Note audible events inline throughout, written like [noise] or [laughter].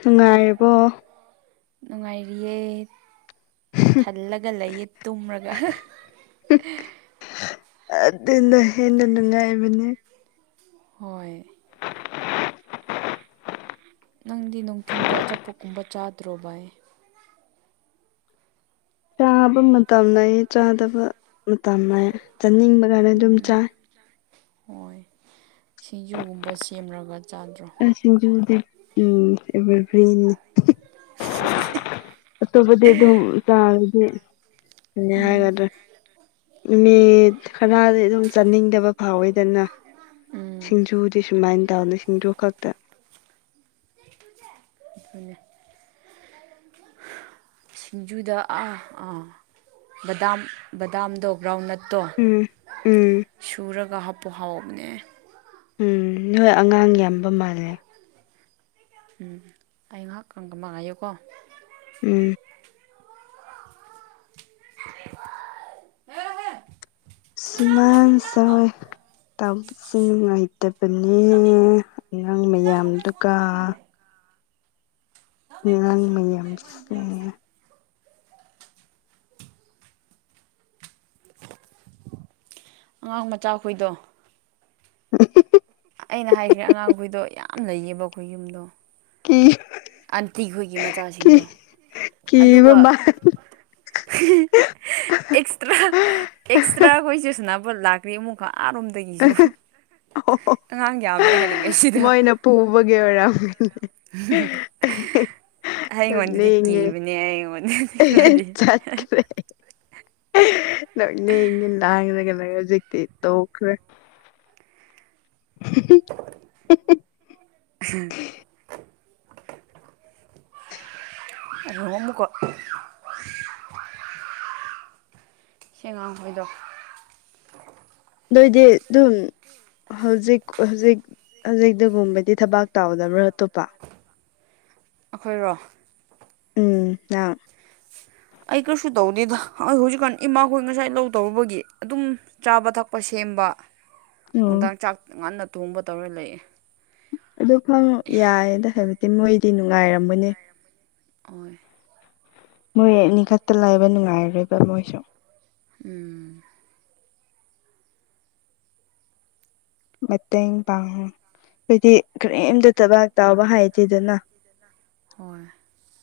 ꯅꯨꯡꯉꯥꯏꯔꯤꯕꯣ ꯅꯨꯡꯉꯥꯏꯔꯤꯩ ꯊꯜꯂꯒ ꯂꯩꯌꯦ ꯇꯨꯝꯔꯒ ꯑꯗꯨꯅ ꯍꯟꯅꯅꯅꯨꯡꯉꯥꯏ ꯏꯕꯅꯤ ꯍꯣꯏ [inaudible] ꯅꯪꯗꯤ ꯅꯨꯡꯊꯤꯟꯗ ꯑꯆꯥꯄꯣꯠꯀꯨꯝꯕ ꯆꯥꯗ꯭ꯔꯣ ꯚꯥꯏ ꯆꯥꯕ ꯃꯇꯝ ꯂꯩꯌꯦ ꯆꯥꯗꯕ ꯃꯇꯝ ꯂꯩ ꯆꯥꯅꯤꯡꯕ ꯀꯥꯟꯗ ꯑꯗꯨꯝ ꯆꯥꯏ ꯍꯣꯏ ꯁꯤꯡꯖꯨꯒꯨꯝꯕ ꯁꯦꯝꯂꯒ ꯑꯁꯤꯡꯖ ꯎꯝ ꯑꯦꯕꯔꯒꯔꯤ [inaudible] ꯑꯇꯣꯞꯄꯗꯤ ꯑꯗꯨꯝ ꯆꯥꯔꯗꯤ ꯌꯥꯒꯗ꯭ꯔꯦ ꯃꯤꯠ ꯈꯔꯗꯤ ꯑꯗꯨꯝ ꯆꯥꯅꯤꯡꯗꯕ ꯐꯥꯎꯋꯦꯗꯅ ꯎꯝ ꯁꯤꯡꯖꯨꯗꯤ ꯁꯨꯃꯥꯏꯅ ꯇꯧꯅ ꯁꯤꯡꯖꯨ ꯈꯛꯇ ꯑ ꯁꯤꯡꯖꯨꯗ ꯑꯥ ꯑꯥ ꯕꯗꯥꯝ ꯕꯗꯥꯝꯗꯣ ꯕ꯭ꯔꯥꯎꯟꯅꯠ ꯇꯣ ꯎꯝ ꯎꯝ ꯁꯨꯔꯒ ꯍꯥꯞꯄꯨ ꯍꯥꯎꯕꯅꯦ ꯎꯝ ꯅꯣꯏ ꯑꯉꯥꯡ ꯌꯥꯝꯕ ꯃꯥꯜꯂꯦ ꯎꯝ ꯑꯩ ꯉꯥꯏꯍꯥꯛꯀꯪꯒ ꯃꯉꯥꯏꯌꯨꯀꯣ ꯎꯝ ꯍꯦ ꯍ ꯁꯨꯃꯥꯡ ꯁꯣꯏ ꯇꯁꯤ ꯅꯨꯡꯉꯥꯏꯇꯕꯅꯦ ꯑꯉꯥꯡ ꯃꯌꯥꯝ ꯗꯨꯀ ꯉꯪ ꯃ ꯑꯉꯥꯡ ꯃꯆꯥ ꯑꯩꯣꯏꯗꯣ [inaudible] ꯑꯩꯅ ꯍꯥꯏꯈ꯭ꯔꯦ ꯑꯉꯥꯡꯈꯣꯏꯗꯣ ꯌꯥꯝ ꯂꯩꯌꯦꯕ ꯑꯩꯈꯣꯏ ꯌꯨꯝꯗꯣ ꯀ ꯑꯟꯇꯤꯈꯣꯏꯒꯤ ꯃꯆꯥꯁꯤꯡꯗꯣ ꯀꯤꯕ ꯑꯗꯨꯒ ꯃꯥ ꯑꯦꯁꯇ꯭ꯔꯥ ꯑꯦꯁꯇ꯭ꯔꯥ ꯀꯁꯤꯁꯅ ꯂꯥꯛꯇ꯭ꯔꯤ ꯑꯃꯨꯛ ꯈꯛꯔꯣꯝꯗꯒꯤꯁꯨ ꯑꯣ ꯑꯉꯥꯡ ꯌꯥꯝꯃꯦ ꯍꯥꯏꯅꯤꯡ ꯃꯣꯏꯅ ꯄꯨꯕꯒꯤ ꯑꯣꯏꯔꯝꯃꯤꯅꯦ ꯑꯩꯉꯣꯟꯗꯗꯤ ꯂꯩꯒꯦ ꯀꯤꯕꯅꯦ ꯑꯩꯉꯣꯟꯗꯗꯤ ꯈꯔꯗꯤ ꯆꯠ ꯏ ꯂꯥꯡꯉ ꯍꯧꯖꯤꯛꯛꯇ ꯇꯈ꯭ꯔꯦ [inaudible] ꯃꯣꯃꯀꯣ ꯁꯤꯉ ꯍꯣꯏꯗ ꯑꯗꯨꯏꯗꯤ ꯑꯗꯨꯝ ꯍꯧꯖꯤꯛ ꯍꯧꯖꯤꯛ ꯍꯧꯖꯤꯛꯇꯒꯨꯝꯕꯗꯤ ꯊꯕꯥꯛ ꯇꯧꯗꯕ꯭ꯔꯥ ꯑꯇꯣꯞꯄ ꯑꯩꯈꯣꯏꯔꯣ ꯎꯝ ꯑꯥ ꯑꯩ ꯀꯩꯁꯨ ꯇꯧꯗꯦꯗ ꯑꯩ ꯍꯧꯖꯤꯛꯀꯥꯟ ꯏꯃꯥꯈꯣꯏ ꯉꯁꯥꯏ ꯂꯧ ꯇꯧꯔꯨꯕꯒꯤ ꯑꯗꯨꯝ ꯆꯥꯕ ꯊꯛꯄꯁꯦ ꯁꯦꯝꯕ ꯎꯝ ꯅꯨꯡꯗꯥꯡ ꯆꯥꯛ ꯉꯟꯅ ꯊꯣꯡꯕ ꯇꯧꯔ ꯂꯩꯌꯦꯦ ꯑꯗꯨ ꯈꯪꯉ ꯌꯥꯏꯗ ꯍꯥꯏꯕꯗꯤ ꯃꯣꯏꯗꯤ ꯅꯨꯡꯉꯥꯏꯔꯝꯃꯅꯦ ꯑꯣꯏ ꯃꯣꯏꯅꯤ ꯈꯛꯇ ꯂꯥꯏꯕ ꯅꯨꯡꯉꯥꯏꯔꯣꯏꯕ ꯃꯣꯏꯁꯨ ꯎꯝ ꯃꯠꯇ ꯄꯥꯡꯉ ꯍꯥꯏꯗꯤ ꯀꯔꯤꯝꯇ ꯊꯕꯥꯛ ꯇꯥꯎꯕ ꯍꯥꯏꯗꯦꯗꯅ ꯍꯣꯏ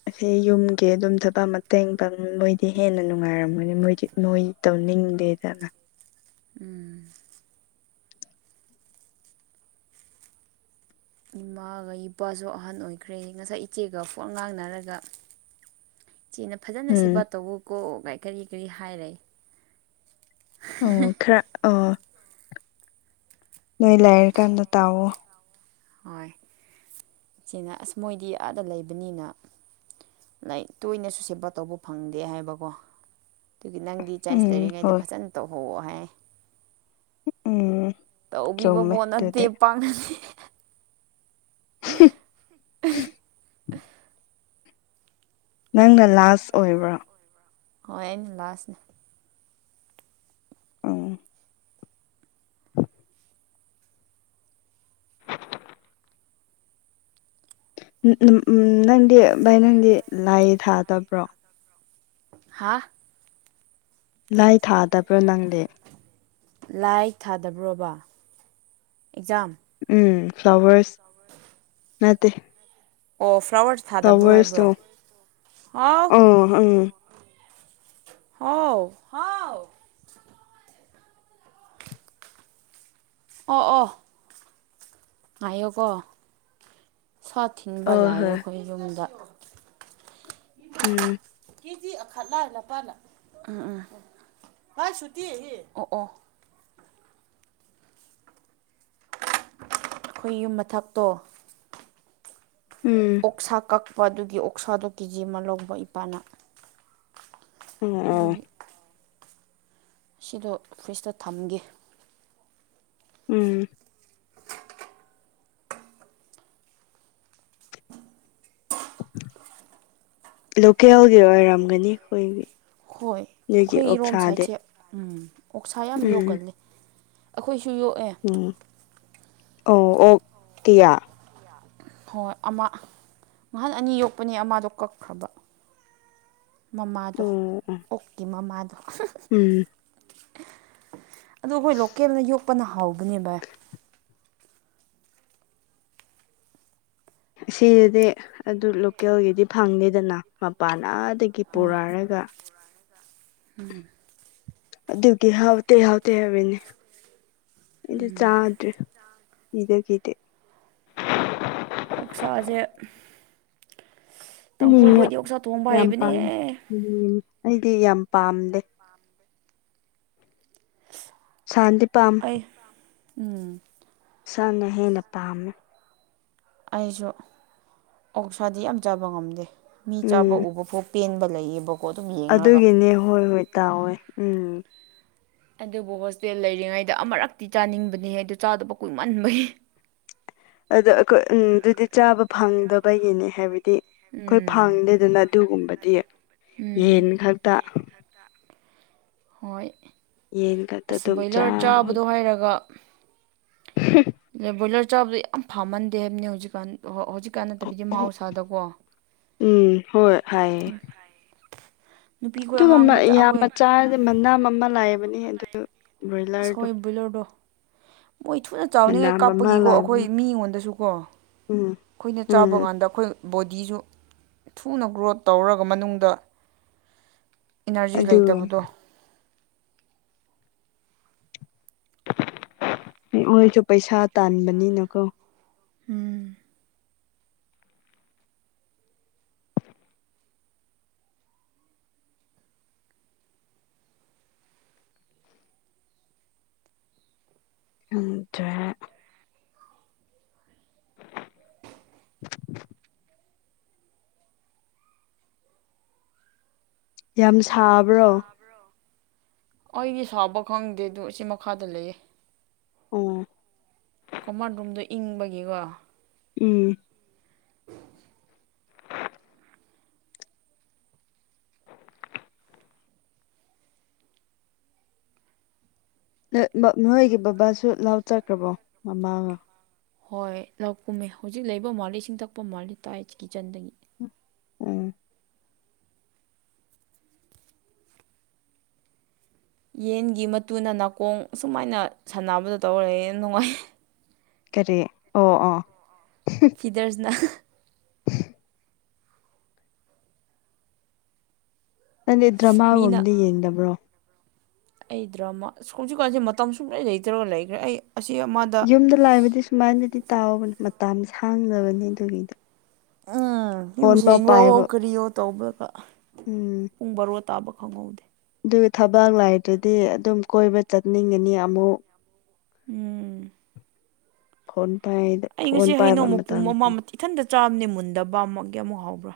ꯑꯁꯤ ꯌꯨꯝꯒꯤ ꯑꯗꯨꯝ ꯊꯕꯛ ꯃꯇꯦꯡ ꯄꯥꯡ ꯃꯣꯏꯗꯤ ꯍꯦꯟꯅ ꯅꯨꯡꯉꯥꯏꯔꯝꯃꯣꯏꯅꯤ ꯃꯣꯏꯗꯤ ꯃꯣꯏ ꯇꯧꯅꯤꯡꯉ ꯗꯅ ꯎꯝ ꯏꯃꯥꯒ ꯏꯄꯥꯁꯨ ꯑꯍꯟ ꯑꯣꯏꯈ꯭ꯔꯦ ꯉꯁꯥꯏ ꯏꯆꯦꯒ ꯄꯠ ꯉꯥꯡꯅꯔꯒ ꯏꯆꯦꯅ ꯐꯖꯅ ꯎꯝ ꯁꯦꯕꯥ ꯇꯧꯎ ꯀꯣ ꯀꯔꯤ ꯀꯔꯤ ꯍꯥꯏꯔꯦ ꯑꯣ ꯈꯔ ꯑ ꯅꯣꯏ ꯂꯥꯏꯔ ꯀꯥꯟꯗ ꯇꯥꯛꯑꯣ ꯍꯣꯏ ꯏꯆꯦꯅ ꯑꯁ ꯃꯣꯏꯗꯤ ꯑꯥꯗ ꯂꯩꯕꯅꯤꯅ ꯂꯥꯏ ꯇꯣꯏꯅꯁꯨ ꯁꯦꯕꯥ ꯇꯧꯕ ꯐꯪꯗꯦ ꯍꯥꯏꯕꯀꯣ ꯑꯗꯨꯒꯤ ꯅꯪꯗꯤ ꯆꯥꯏꯟꯁ ꯎꯝ ꯂꯩꯔꯤꯉꯩꯗ ꯍꯣꯏ ꯐꯖꯅ ꯇꯧꯍꯧꯑꯣ ꯍꯥꯏ ꯎꯝ ꯇꯧꯕꯤꯕ ꯆꯨꯝꯃꯦ ꯄꯣꯠ ꯅꯠꯇꯦ ꯑꯗꯨꯗꯤ ꯄꯥꯛꯅꯗꯦ [inaudible] ꯅꯪꯒ ꯂꯥꯁ ꯑꯣꯏꯕ꯭ꯔꯥ ꯍꯣꯏ ꯑꯩꯅ ꯂꯥꯁꯅꯦ ꯎꯝ ꯎ ꯅꯪꯗꯤ ꯚꯥꯏ ꯅꯪꯗꯤ ꯂꯥꯏ ꯊꯥꯗꯕ꯭ꯔꯣ ꯍꯥꯥ ꯂꯥꯏ ꯊꯥꯗꯕ꯭ꯔꯥ ꯅꯪꯂꯗꯦ ꯂꯥꯏ ꯊꯥꯗꯕ꯭ꯔꯣꯕ ꯑꯦꯛꯖꯥꯝ ꯎꯝ ꯐ꯭ꯂꯋꯔꯁ ꯇꯕ ꯃꯠꯇꯦ ꯑꯣ ꯐ꯭ꯂꯥꯋꯔꯁ ꯊꯥꯗꯕ꯭ꯔꯣ ꯍꯥꯏꯕ꯭ꯔꯣ ꯑꯥꯎ ꯑꯣ ꯎꯝ ꯍꯥꯎ ꯍꯥꯎ ꯑꯣ ꯑꯣ ꯉꯥꯏꯌꯣꯀꯣ ꯁꯥ ꯊꯤꯟꯕ ꯑꯣ ꯂꯥꯛꯑꯦ ꯍꯣꯏ ꯑꯩꯈꯣꯏ ꯌꯨꯝꯗ ꯎꯝ ꯀꯦꯖꯤ ꯑꯈꯠꯂ ꯂꯄꯥꯅ ꯎꯝ ꯎꯝ ꯎꯝ ꯚꯥꯏ ꯁꯨꯇꯤ ꯑꯣ ꯑꯣ ꯑꯩꯈꯣꯏ ꯌꯨꯝ ꯃꯊꯛꯇꯣ ꯎꯝ ꯑꯣꯛꯁꯥ ꯀꯛꯄ ꯑꯗꯨꯒꯤ ꯑꯣꯛꯁꯥꯗꯣ ꯀꯦ ꯖꯤ ꯑꯃ ꯂꯧꯕ ꯏꯄꯥꯅ ꯑ ꯑ ꯑꯗꯨꯒꯤ ꯁꯤꯗꯣ ꯐ꯭ꯔꯤꯖꯇ ꯊꯝꯒꯦ ꯎꯝ ꯂꯣꯀꯦꯜꯒꯤ ꯑꯣꯏꯔꯝꯒꯅꯤ ꯑꯩꯈꯣꯏꯒꯤ ꯍꯣꯏ ꯅꯣꯏꯒꯤ ꯑꯩꯈꯣꯏ ꯏꯔꯣꯝ ꯑꯣꯛꯁꯥꯗꯤ ꯁꯥꯏꯠꯁꯦ ꯎꯝ ꯑꯣꯛꯁꯥ ꯌꯥꯝ ꯎꯝ ꯌꯧꯒꯜꯂꯦ ꯑꯩꯈꯣꯏ ꯁꯣꯛ ꯑꯦ ꯎꯝ ꯑꯣ ꯑꯣꯀꯌꯥ ꯍꯣꯏ ꯑꯃ ꯉꯍꯥꯟ ꯑꯅꯤ ꯌꯣꯛꯄꯅꯦ ꯑꯃꯗꯣ ꯀꯛꯈ꯭ꯔꯕ ꯃꯃꯥꯗꯣ ꯑꯣ ꯑꯣ ꯑꯣꯀꯤ ꯃꯃꯥꯗ ꯎꯝ ꯑꯗꯨ ꯑꯩꯈꯣꯏ ꯂꯣꯀꯦꯜꯅ ꯌꯣꯛꯄꯅ ꯍꯥꯎꯕꯅꯦꯕ ꯁꯤꯗꯗꯤ ꯑꯗꯨ ꯂꯣꯀꯦꯜꯒꯤꯗꯤ ꯐꯪꯅꯤꯦꯗꯅ ꯃꯄꯥꯟ ꯇꯒꯤ ꯄꯨꯔꯛꯔꯒ ꯎꯝ ꯑꯗꯨꯒꯤ ꯍꯥꯎꯇꯦ ꯍꯥꯎꯇꯦ ꯍꯥꯏꯋꯦꯅꯦ ꯑꯩꯗꯤ ꯆꯥꯗ꯭ꯔꯦ ꯤꯗꯈꯤꯗꯤ ꯑꯣ ꯁꯥꯥꯥꯁꯦ ꯌꯥꯝ ꯄꯥꯝ ꯎꯝ ꯑꯩꯗꯤ ꯌꯥꯝ ꯄꯥꯝꯗꯦ ꯁꯥꯟꯇꯤ ꯄꯥꯝ ꯑꯩ ꯎꯝ ꯏꯁꯥꯅ ꯍꯦꯟꯅ ꯄꯥꯝꯃꯦ ꯑꯩꯁꯨ ꯑꯣꯛꯁꯥꯗꯤ ꯌꯥꯝ ꯆꯥꯕ ꯉꯝꯗꯦ ꯃꯤ ꯆꯥꯕ ꯎꯝ ꯎꯕ ꯐꯥꯎ ꯄꯦꯟꯕ ꯂꯩꯌꯦꯕ ꯑꯗꯨꯒꯤꯅꯦ ꯍꯣꯏ ꯍꯣꯏ ꯇꯥꯛꯑꯣꯦ ꯎꯝ ꯑꯗꯨꯕꯨ ꯍꯣꯁꯇꯦꯜ ꯂꯩꯔꯤꯉꯩꯗ ꯑꯃꯨꯔꯛꯇꯤ ꯆꯥꯅꯤꯡꯕꯅꯤ ꯍꯥꯏꯗ ꯆꯥꯗꯕ ꯀꯨꯏꯃꯟꯕꯒꯤ ꯑꯗꯣ ꯑꯩꯈꯣꯏ ꯎꯝ ꯑꯗꯨꯗꯤ ꯆꯥꯕ ꯐꯪꯗꯕꯒꯤꯅꯦ ꯍꯥꯏꯕꯗꯤ ꯑꯩꯈꯣꯏ ꯎꯝ ꯐꯪꯗꯦꯗꯅ ꯑꯗꯨꯒꯨꯝꯕꯗꯤ ꯎꯝ ꯌꯦꯟ ꯈꯛꯇ ꯍꯣꯏ ꯌꯦꯟ ꯈꯛꯇ ꯑꯁ ꯑꯗꯨꯝ ꯕꯣꯏꯂꯔ ꯆꯥꯕꯅꯤ ꯆꯥꯕꯗꯣ ꯍꯥꯏꯔꯒ ꯕ꯭ꯔꯣꯏꯂꯔ ꯆꯥꯕꯗ ꯌꯥꯝ ꯐꯝꯃꯟꯗꯦ ꯍꯥꯏꯕꯅꯤ ꯍꯧꯖꯤꯛꯀꯥꯟ ꯍꯧ ꯀꯥꯟꯅꯗꯕꯤꯒꯤ ꯃꯍꯧꯁꯥꯗꯀꯣ ꯎ ꯎꯝ ꯍꯣꯏ ꯍꯥꯏꯌꯦ ꯑꯗꯨꯒ ꯌꯥꯝ ꯃ ꯆꯥ ꯃꯅꯝ ꯑꯃ ꯂꯥꯛꯑꯕꯅꯦ ꯑꯗꯨ ꯕ꯭ꯔꯣꯏꯂꯔꯗꯣ ꯁꯣꯏ ꯕꯣꯏꯂꯔꯗꯣ ꯃꯣꯏ ꯊꯨꯅ ꯆꯥꯎꯅꯤꯡꯉꯥꯏ ꯃꯅꯥꯝ ꯑꯃ ꯀꯥꯞꯄꯒꯤꯀꯣ ꯂꯥꯛꯕꯅꯤ ꯑꯩꯈꯣꯏ ꯃꯤꯉꯣꯟꯗꯁꯨ ꯀꯣ ꯎꯝ ꯑꯩꯈꯣꯏꯅ ꯎꯝ ꯆꯥꯕ ꯀꯥꯟꯗ ꯑꯩꯈꯣꯏ ꯕꯣꯗꯤꯁꯨ ꯊꯨꯅ ꯒ꯭ꯔꯣꯠ ꯇꯧꯔꯒ ꯃꯅꯨꯡꯗ ꯏꯅꯔꯖꯤ ꯑꯗꯨ ꯂꯩꯇꯕꯗꯣ ꯑꯣꯏꯣꯏꯁꯨ ꯄꯩꯁꯥ ꯇꯥꯟꯕꯅꯤꯅꯀꯣ ꯎꯝ ꯑꯗ [inaudible] ꯌꯥꯝ ꯁꯥꯕ꯭ꯔꯣ ꯑꯩꯗꯤ ꯁꯥꯕ ꯈꯪꯗꯦ ꯑꯗꯨ ꯁꯤ ꯃꯈꯥꯗ ꯂꯩꯌꯦ ꯑꯣ ꯀꯃꯥꯟ ꯔꯣꯝꯗꯣ ꯏꯪꯕꯒꯤꯀꯣ ꯎꯝ ꯅꯣꯏꯒꯤ ꯕꯕꯥꯁꯨ ꯂꯥꯎ ꯆꯠꯈ꯭ꯔꯕꯣ ꯃꯃꯥꯒ ꯍꯣꯏ ꯂꯧ ꯀꯨꯝꯃꯦ ꯍꯧꯖꯤꯛ ꯂꯩꯕ ꯃꯥꯂꯦ ꯏꯁꯤꯡ ꯊꯛꯄ ꯃꯥꯂꯦ ꯇꯥꯏ ꯀꯤꯠꯆꯟꯗꯒꯤ ꯎ ꯌꯦꯟꯒꯤ ꯃꯇꯨꯅ ꯅꯥꯀꯣꯡ ꯑꯨꯃꯥꯏꯅ ꯁꯥꯟꯅꯕꯗꯣ ꯇꯧꯔꯦ ꯌꯥꯝ ꯅꯨꯡꯉꯥꯏ ꯀꯔꯤ ꯑꯣ ꯑꯣ ꯐꯤꯗꯔꯁꯅ ꯅꯪꯗꯤꯦ ꯃꯤꯅ ꯗ꯭ꯔꯃꯥꯒꯨꯝꯗꯤ ꯌꯦꯡꯗꯕ꯭ꯔꯣ ꯑꯩ ꯗ꯭ꯔꯃꯥ ꯍꯧꯖꯤꯛꯀꯥꯟꯁꯦ ꯃꯇꯝ ꯁꯨꯡꯂꯩ ꯂꯩꯇ꯭ꯔꯒ ꯂꯩꯈ꯭ꯔꯦ ꯑꯩ ꯑꯁꯤ ꯑꯃꯗ ꯌꯨꯝꯗ ꯂꯥꯛꯕꯗꯤ ꯁꯨꯃꯥꯏꯅꯗꯤ ꯇꯥꯎꯕꯅꯦ ꯃꯇꯁ ꯍꯥꯡꯗꯕꯅꯦ ꯑꯗꯨꯒꯤꯗ ꯎꯝ ꯌꯨꯝ ꯁꯦꯡꯕꯑꯣ ꯀꯔꯤꯌꯣ ꯇꯧꯕꯒ ꯎꯝ ꯄꯨꯡ ꯕꯥꯔꯣ ꯇꯥꯕ ꯈꯪꯍꯧꯗꯦ ꯑꯗꯨꯒ ꯊꯕꯛ ꯂꯥꯏꯗꯗꯤ ꯑꯗꯨꯝ ꯀꯣꯏꯕ ꯆꯠꯅꯤꯡꯒꯅꯤ ꯑꯃꯨꯛ ꯎꯝ ꯐꯣꯟ ꯄꯥꯏꯗ ꯐꯣꯟ ꯄꯥꯏꯕ ꯃꯇꯝꯗ ꯆ꯭ꯔꯥꯝꯅꯤ ꯃꯨꯟꯕ ꯑꯃꯨꯛ ꯑꯃꯨꯛ ꯍꯥꯎꯕ꯭ꯔꯥ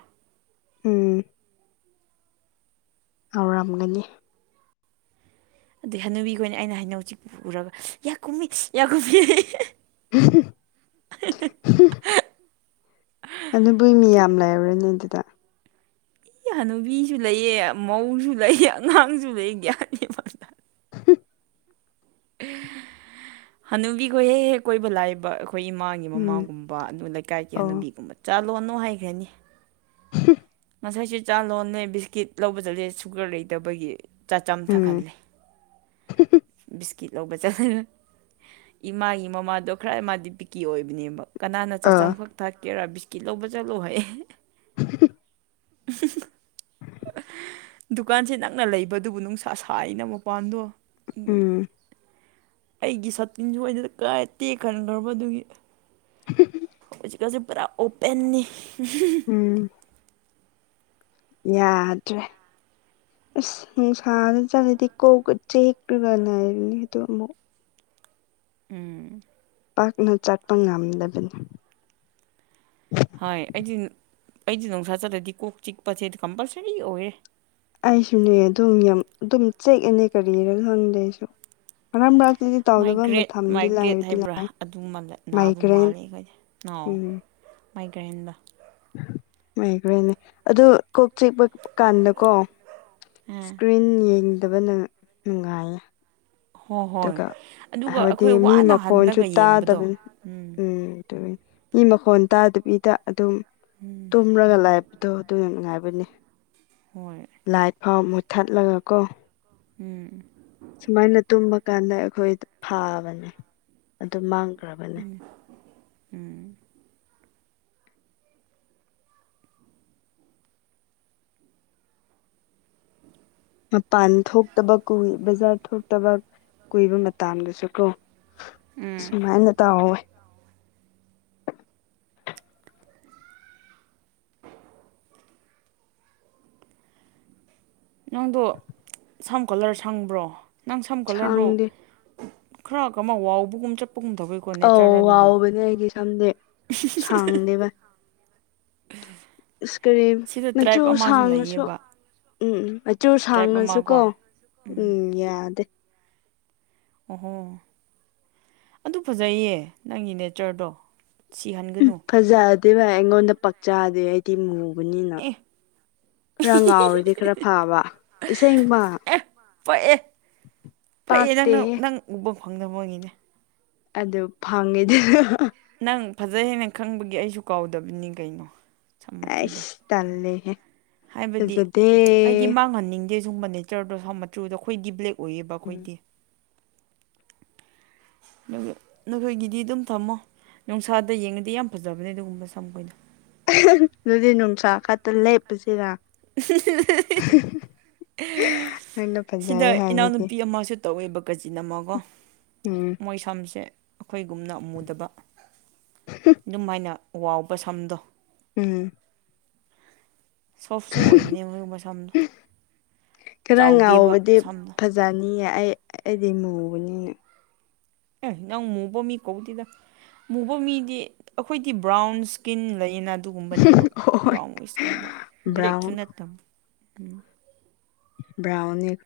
ꯎꯝ ꯍꯧꯥꯎꯔꯝꯒꯅꯤ ꯑꯗꯨꯩ ꯍꯅꯨꯕꯤꯈꯅ ꯑꯩꯅ ꯍꯩꯅꯧꯁꯤ ꯄꯨꯔꯒ ꯌꯥ ꯀꯨꯝꯃꯤ ꯌꯥ ꯀꯨꯝꯃꯤ [inaudible] ꯑꯗꯨꯕꯨꯒꯤ ꯃꯤ ꯌꯥꯝ ꯂꯩꯥꯏꯔꯔꯅꯦ ꯑꯗꯨꯗ ꯏꯅꯨꯕꯤꯁꯨ ꯂꯩꯑ ꯃꯧꯁꯨ ꯂꯩꯑ ꯑꯉꯥꯡꯁꯨ ꯂꯩ ꯒ꯭ꯌꯥꯅꯤ ꯐꯖꯅ ꯍꯅꯨꯕꯤ ꯀꯣꯏ ꯀꯣꯏ ꯂꯏꯕ ꯑꯩꯈꯣꯏ ꯏꯃꯥꯒꯤ ꯎꯝ ꯃꯃꯥꯒꯨꯝꯕ ꯑꯗꯨ ꯂꯩꯀꯥꯏꯒꯤ ꯑꯣ ꯍꯅꯨꯕꯤꯒꯨꯝꯕ ꯆꯠꯂꯣꯅꯣ ꯍꯥꯏꯈ꯭ꯔꯅꯤ ꯍ ꯉꯁꯥꯏꯁꯨꯦ ꯆꯥ ꯂꯣꯟꯅꯦ ꯕꯤꯁꯀꯤꯠ ꯂꯧꯕ ꯆꯠꯂꯦ ꯁꯨꯒꯔ ꯂꯩꯇꯕꯒꯤ ꯆꯥ ꯎꯝ ꯆꯝꯊꯛꯍꯜꯂꯦ ꯤ ꯀꯤꯠ ꯂꯧꯕ ꯆꯠꯂ ꯏꯃꯥꯒꯤ ꯃꯃꯥꯗꯣ ꯈꯔ ꯃꯥꯗꯤ ꯄꯤꯛꯀꯤ ꯑꯣꯏꯕꯅꯦꯕ ꯀꯅꯥꯅ ꯑ ꯆꯥꯝꯈꯛ ꯊꯥꯛꯀꯦꯔꯥ ꯕꯤꯁꯀꯤꯠ ꯂꯧꯕ ꯆꯠꯂꯣꯍ [inaudible] [inaudible] ꯗꯨꯀꯥꯟꯁꯦ ꯅꯪꯅ ꯂꯩꯕꯗꯨꯕꯨ ꯅꯨꯡꯁꯥ ꯁꯥꯏꯅ ꯃꯄꯥꯟꯗꯣ ꯎꯝ ꯑꯩꯒꯤ ꯁꯛꯇꯤꯟꯁꯨ ꯑꯩꯅ ꯀꯥꯏ ꯇꯦꯈꯟꯈ꯭ꯔꯕ ꯑꯗꯨꯒꯤ ꯆꯤꯀꯥꯁꯦ ꯄꯨꯔꯥ ꯑꯣꯄꯦꯟꯅꯤ ꯎꯝ ꯌꯥꯗ꯭ꯔꯦ ꯑꯁ ꯅꯨꯡꯁꯥꯗ ꯆꯠꯂꯗꯤ ꯀꯣꯛꯀ ꯆꯤꯛꯂꯒ ꯂꯩꯔꯅꯤꯗꯣ ꯑꯃꯨꯛ ꯎꯝ ꯄꯥꯛꯅ ꯆꯠꯄ ꯉꯝꯗꯕꯅꯤ ꯍꯣꯏ ꯑꯩꯗꯤ ꯑꯩꯗꯤ ꯅꯨꯡꯁꯥ ꯆꯠꯂꯗꯤ ꯀꯣꯛ ꯆꯤꯛꯄꯁꯦꯗꯤ ꯀꯝꯄꯜꯁꯔꯤ ꯑꯣꯏꯌꯦ ꯑꯩꯁꯨꯅꯦ ꯑꯗꯨꯝ ꯌꯥꯝ ꯑꯗꯨꯝ ꯆꯦꯛꯑꯅꯦ ꯀꯔꯤꯔꯥ ꯈꯪꯗꯦ ꯑꯩꯁꯨ ꯑ ꯃꯥꯏꯒ꯭ꯔꯦꯠ ꯃꯥꯏꯒ꯭ꯔꯦꯠ ꯍꯥꯏꯕ꯭ꯔꯥ ꯑꯗꯨ ꯅꯥꯕ ꯃꯥꯏꯒ꯭ꯔꯦꯟ ꯃꯥꯜꯂꯦ ꯑꯩꯈꯣꯏꯁꯦ ꯃꯥꯏꯒ꯭ꯔꯦꯟꯗꯣ ꯃꯥꯏꯒ꯭ꯔꯦꯟ ꯅꯦ ꯑꯗꯨ ꯀꯣꯛ ꯆꯤꯛꯄ ꯀꯥꯟꯗꯀꯣ ꯑꯥ ꯁꯀ꯭ꯔꯤꯟ ꯌꯦꯡ ꯐꯗꯕ ꯅꯨꯡꯉꯥꯏꯌꯦ ꯍꯣꯏ ꯍꯣꯏ ꯑꯗꯨꯒ ꯑꯗꯨꯒ ꯍꯥꯏꯕꯗꯤ ꯑꯩꯈꯣꯏ ꯃꯤ ꯋꯥꯅ ꯃꯈꯣꯟꯁꯨ ꯍꯜꯂꯒ ꯌꯦꯡꯕꯗꯣ ꯇꯥꯗꯕꯅꯤ ꯎꯝ ꯑꯗꯨꯏ ꯃꯤ ꯃꯈꯣꯟ ꯇꯥꯗꯕꯤꯕꯤꯗ ꯑꯗꯨꯝ ꯎꯝ ꯇꯨꯝꯔꯒ ꯂꯩ ꯑꯗꯣ ꯑꯗꯨꯅ ꯅꯨꯡꯉꯥꯏꯕꯅꯦ ꯍꯣꯏ ꯂꯥꯏꯠ ꯐꯥꯎ ꯃꯨꯠꯊꯠꯂꯒ ꯀꯣ ꯎꯝ ꯁꯨꯃꯥꯏꯅ ꯇꯨꯝꯕ ꯀꯥꯟꯗ ꯑꯩꯈꯣꯏꯗꯤ ꯐꯥꯕꯅꯦ ꯑꯗꯨ ꯃꯥꯡꯈ꯭ꯔꯕꯅꯦ ꯎꯝ ꯃꯄꯥꯟ ꯊꯣꯛꯇꯕ ꯀꯨꯏ ꯕꯖꯥꯔ ꯊꯣꯛꯇꯕ ꯀꯨꯏꯕ ꯃꯇꯝꯗꯁꯨ ꯀꯣ ꯎꯝ ꯁꯨꯃꯥꯏꯅ ꯇꯧ ꯋꯦ ꯅꯪꯗꯣ ꯁꯝ ꯀꯂꯔ ꯁꯪꯕ꯭ꯔꯣ ꯅꯪ ꯁꯝ ꯀꯂꯔꯗꯣ ꯁꯥꯡꯗꯦ ꯈꯔ ꯑꯃ ꯋꯥꯎꯕꯒꯨꯝ ꯆꯠ ꯑꯧ ꯋꯥꯎꯕꯅꯦ ꯑꯩꯗꯤ ꯁꯝꯗꯤ ꯁꯥꯡꯗꯦꯕ ꯑꯁ ꯀꯔꯤ ꯁꯤꯗ ꯃꯆꯨ ꯇ꯭ꯔꯥꯏꯞ ꯑꯃꯁꯨ ꯁꯥꯡꯉꯁꯨ ꯂꯩꯌꯦꯕ ꯎꯝ ꯎꯝ ꯃꯆꯨ ꯇ꯭ꯔꯥꯏꯞ ꯑꯃ ꯁꯥꯡꯉꯁꯨ ꯀꯣ ꯎꯝ ꯌꯥꯗꯦ ꯑꯣꯍꯣ ꯑꯗꯨ ꯐꯖꯩꯌꯦ ꯅꯪꯒꯤ ꯅꯦꯆꯔꯗꯣ ꯁꯤꯍꯟꯒꯅꯨ ꯑꯗꯨ ꯚꯥꯏ ꯑꯩꯉꯣꯟꯗ ꯄꯥꯛꯆꯥꯗꯤ ꯑꯩꯗꯤ ꯃꯨꯕꯅꯤꯅ ꯑꯦ ꯈꯔ ꯉꯥꯎꯔꯗꯤ ꯈꯔ ꯐꯕ ꯑꯁꯦꯡꯕ ꯐꯩꯌꯦ ꯅꯪꯅ ꯄꯥꯛꯇꯦꯍꯦ ꯅꯪ ꯎꯕ ꯐꯪꯗꯅꯕꯒꯤꯅꯦ ꯑꯗꯨ ꯐꯪꯉꯤꯗ ꯅꯪ ꯐꯖꯩ ꯍꯥꯏꯅ ꯈꯪꯕꯒꯤ ꯑꯩꯁꯨ ꯀꯥꯎꯗꯕꯅꯤ ꯀꯩꯅꯣ ꯁꯝ ꯃꯆꯨꯗꯣ ꯑꯁ ꯇꯜꯂꯦꯍꯦ ꯍꯥꯏꯕꯗꯤ ꯑꯩꯗꯤ ꯐꯖꯗꯦ ꯃꯥꯡꯍꯟꯅꯤꯡꯗꯦ ꯒꯨꯝꯕ ꯅꯦꯆꯔꯗꯣ ꯃꯆꯨꯗꯣ ꯈꯣꯏꯗꯤ ꯕ꯭ꯂꯦꯛ ꯑꯣꯏꯌꯦꯕ ꯎꯝ ꯈꯣꯏꯗꯤ ꯅꯈꯣꯏꯒꯤꯗꯤ ꯑꯗꯨꯝ ꯊꯝꯃꯣ ꯅꯨꯡꯁꯥꯗ ꯌꯦꯡꯉꯗꯤ ꯌꯥꯝ ꯐꯖꯕꯅꯦ ꯑꯗꯨꯒꯨꯝꯕ ꯁꯝ ꯈꯣꯏꯗꯣ ꯑꯗꯨꯗꯤ ꯅꯨꯡꯁꯥ ꯈꯠꯇ ꯂꯦꯞꯄꯁꯤꯔ [inaudible] ꯅꯪꯅ ꯁꯤꯗ ꯐꯖꯩ ꯍꯥꯏꯕꯒꯤ ꯏꯅꯥꯎꯅꯨꯄꯤ ꯑꯃꯁꯨ ꯇꯧꯋꯦꯕ ꯀꯥꯆꯤꯟ ꯑꯃꯀꯣ ꯎꯝ ꯃꯣꯏ ꯁꯝꯁꯦ ꯈꯣꯏꯒꯨꯝꯅ ꯑꯃꯃꯨꯗꯕ ꯑꯗꯨꯝ ꯍꯥꯏꯅ ꯋꯥꯎꯕ ꯁꯝꯗꯣ ꯎꯝ ꯁꯣꯐꯁꯨ ꯑꯣꯏꯕꯅꯦ ꯃꯣꯏꯒꯨꯝꯕ ꯁꯝꯗꯣ ꯆꯥꯎꯗꯦꯕ ꯁꯝꯗꯣ ꯌꯦ ꯑꯩ ꯑꯩꯗꯤ ꯃꯨꯕꯅꯤꯅ ꯑ ꯅꯪ ꯃꯨꯕ ꯃꯤ ꯀꯧꯗꯦꯗ ꯃꯨꯕ ꯃꯤꯗꯤ ꯑꯩꯈꯣꯏꯗꯤ ꯕ꯭ꯔꯥꯎꯟ ꯁꯀꯤꯟ ꯂꯩꯌꯦꯅ ꯑꯗꯨꯒꯨꯝꯕꯅꯦꯕ ꯍꯣꯏ ꯕ꯭ꯔꯥꯎꯟ ꯋꯤꯁꯀꯨꯝꯕ ꯕ꯭ꯂꯦꯛꯁꯨ ꯕ꯭ꯔꯥꯎꯟ ꯅꯠꯇꯕ ꯕ꯭ꯔꯥꯎꯟꯅꯤ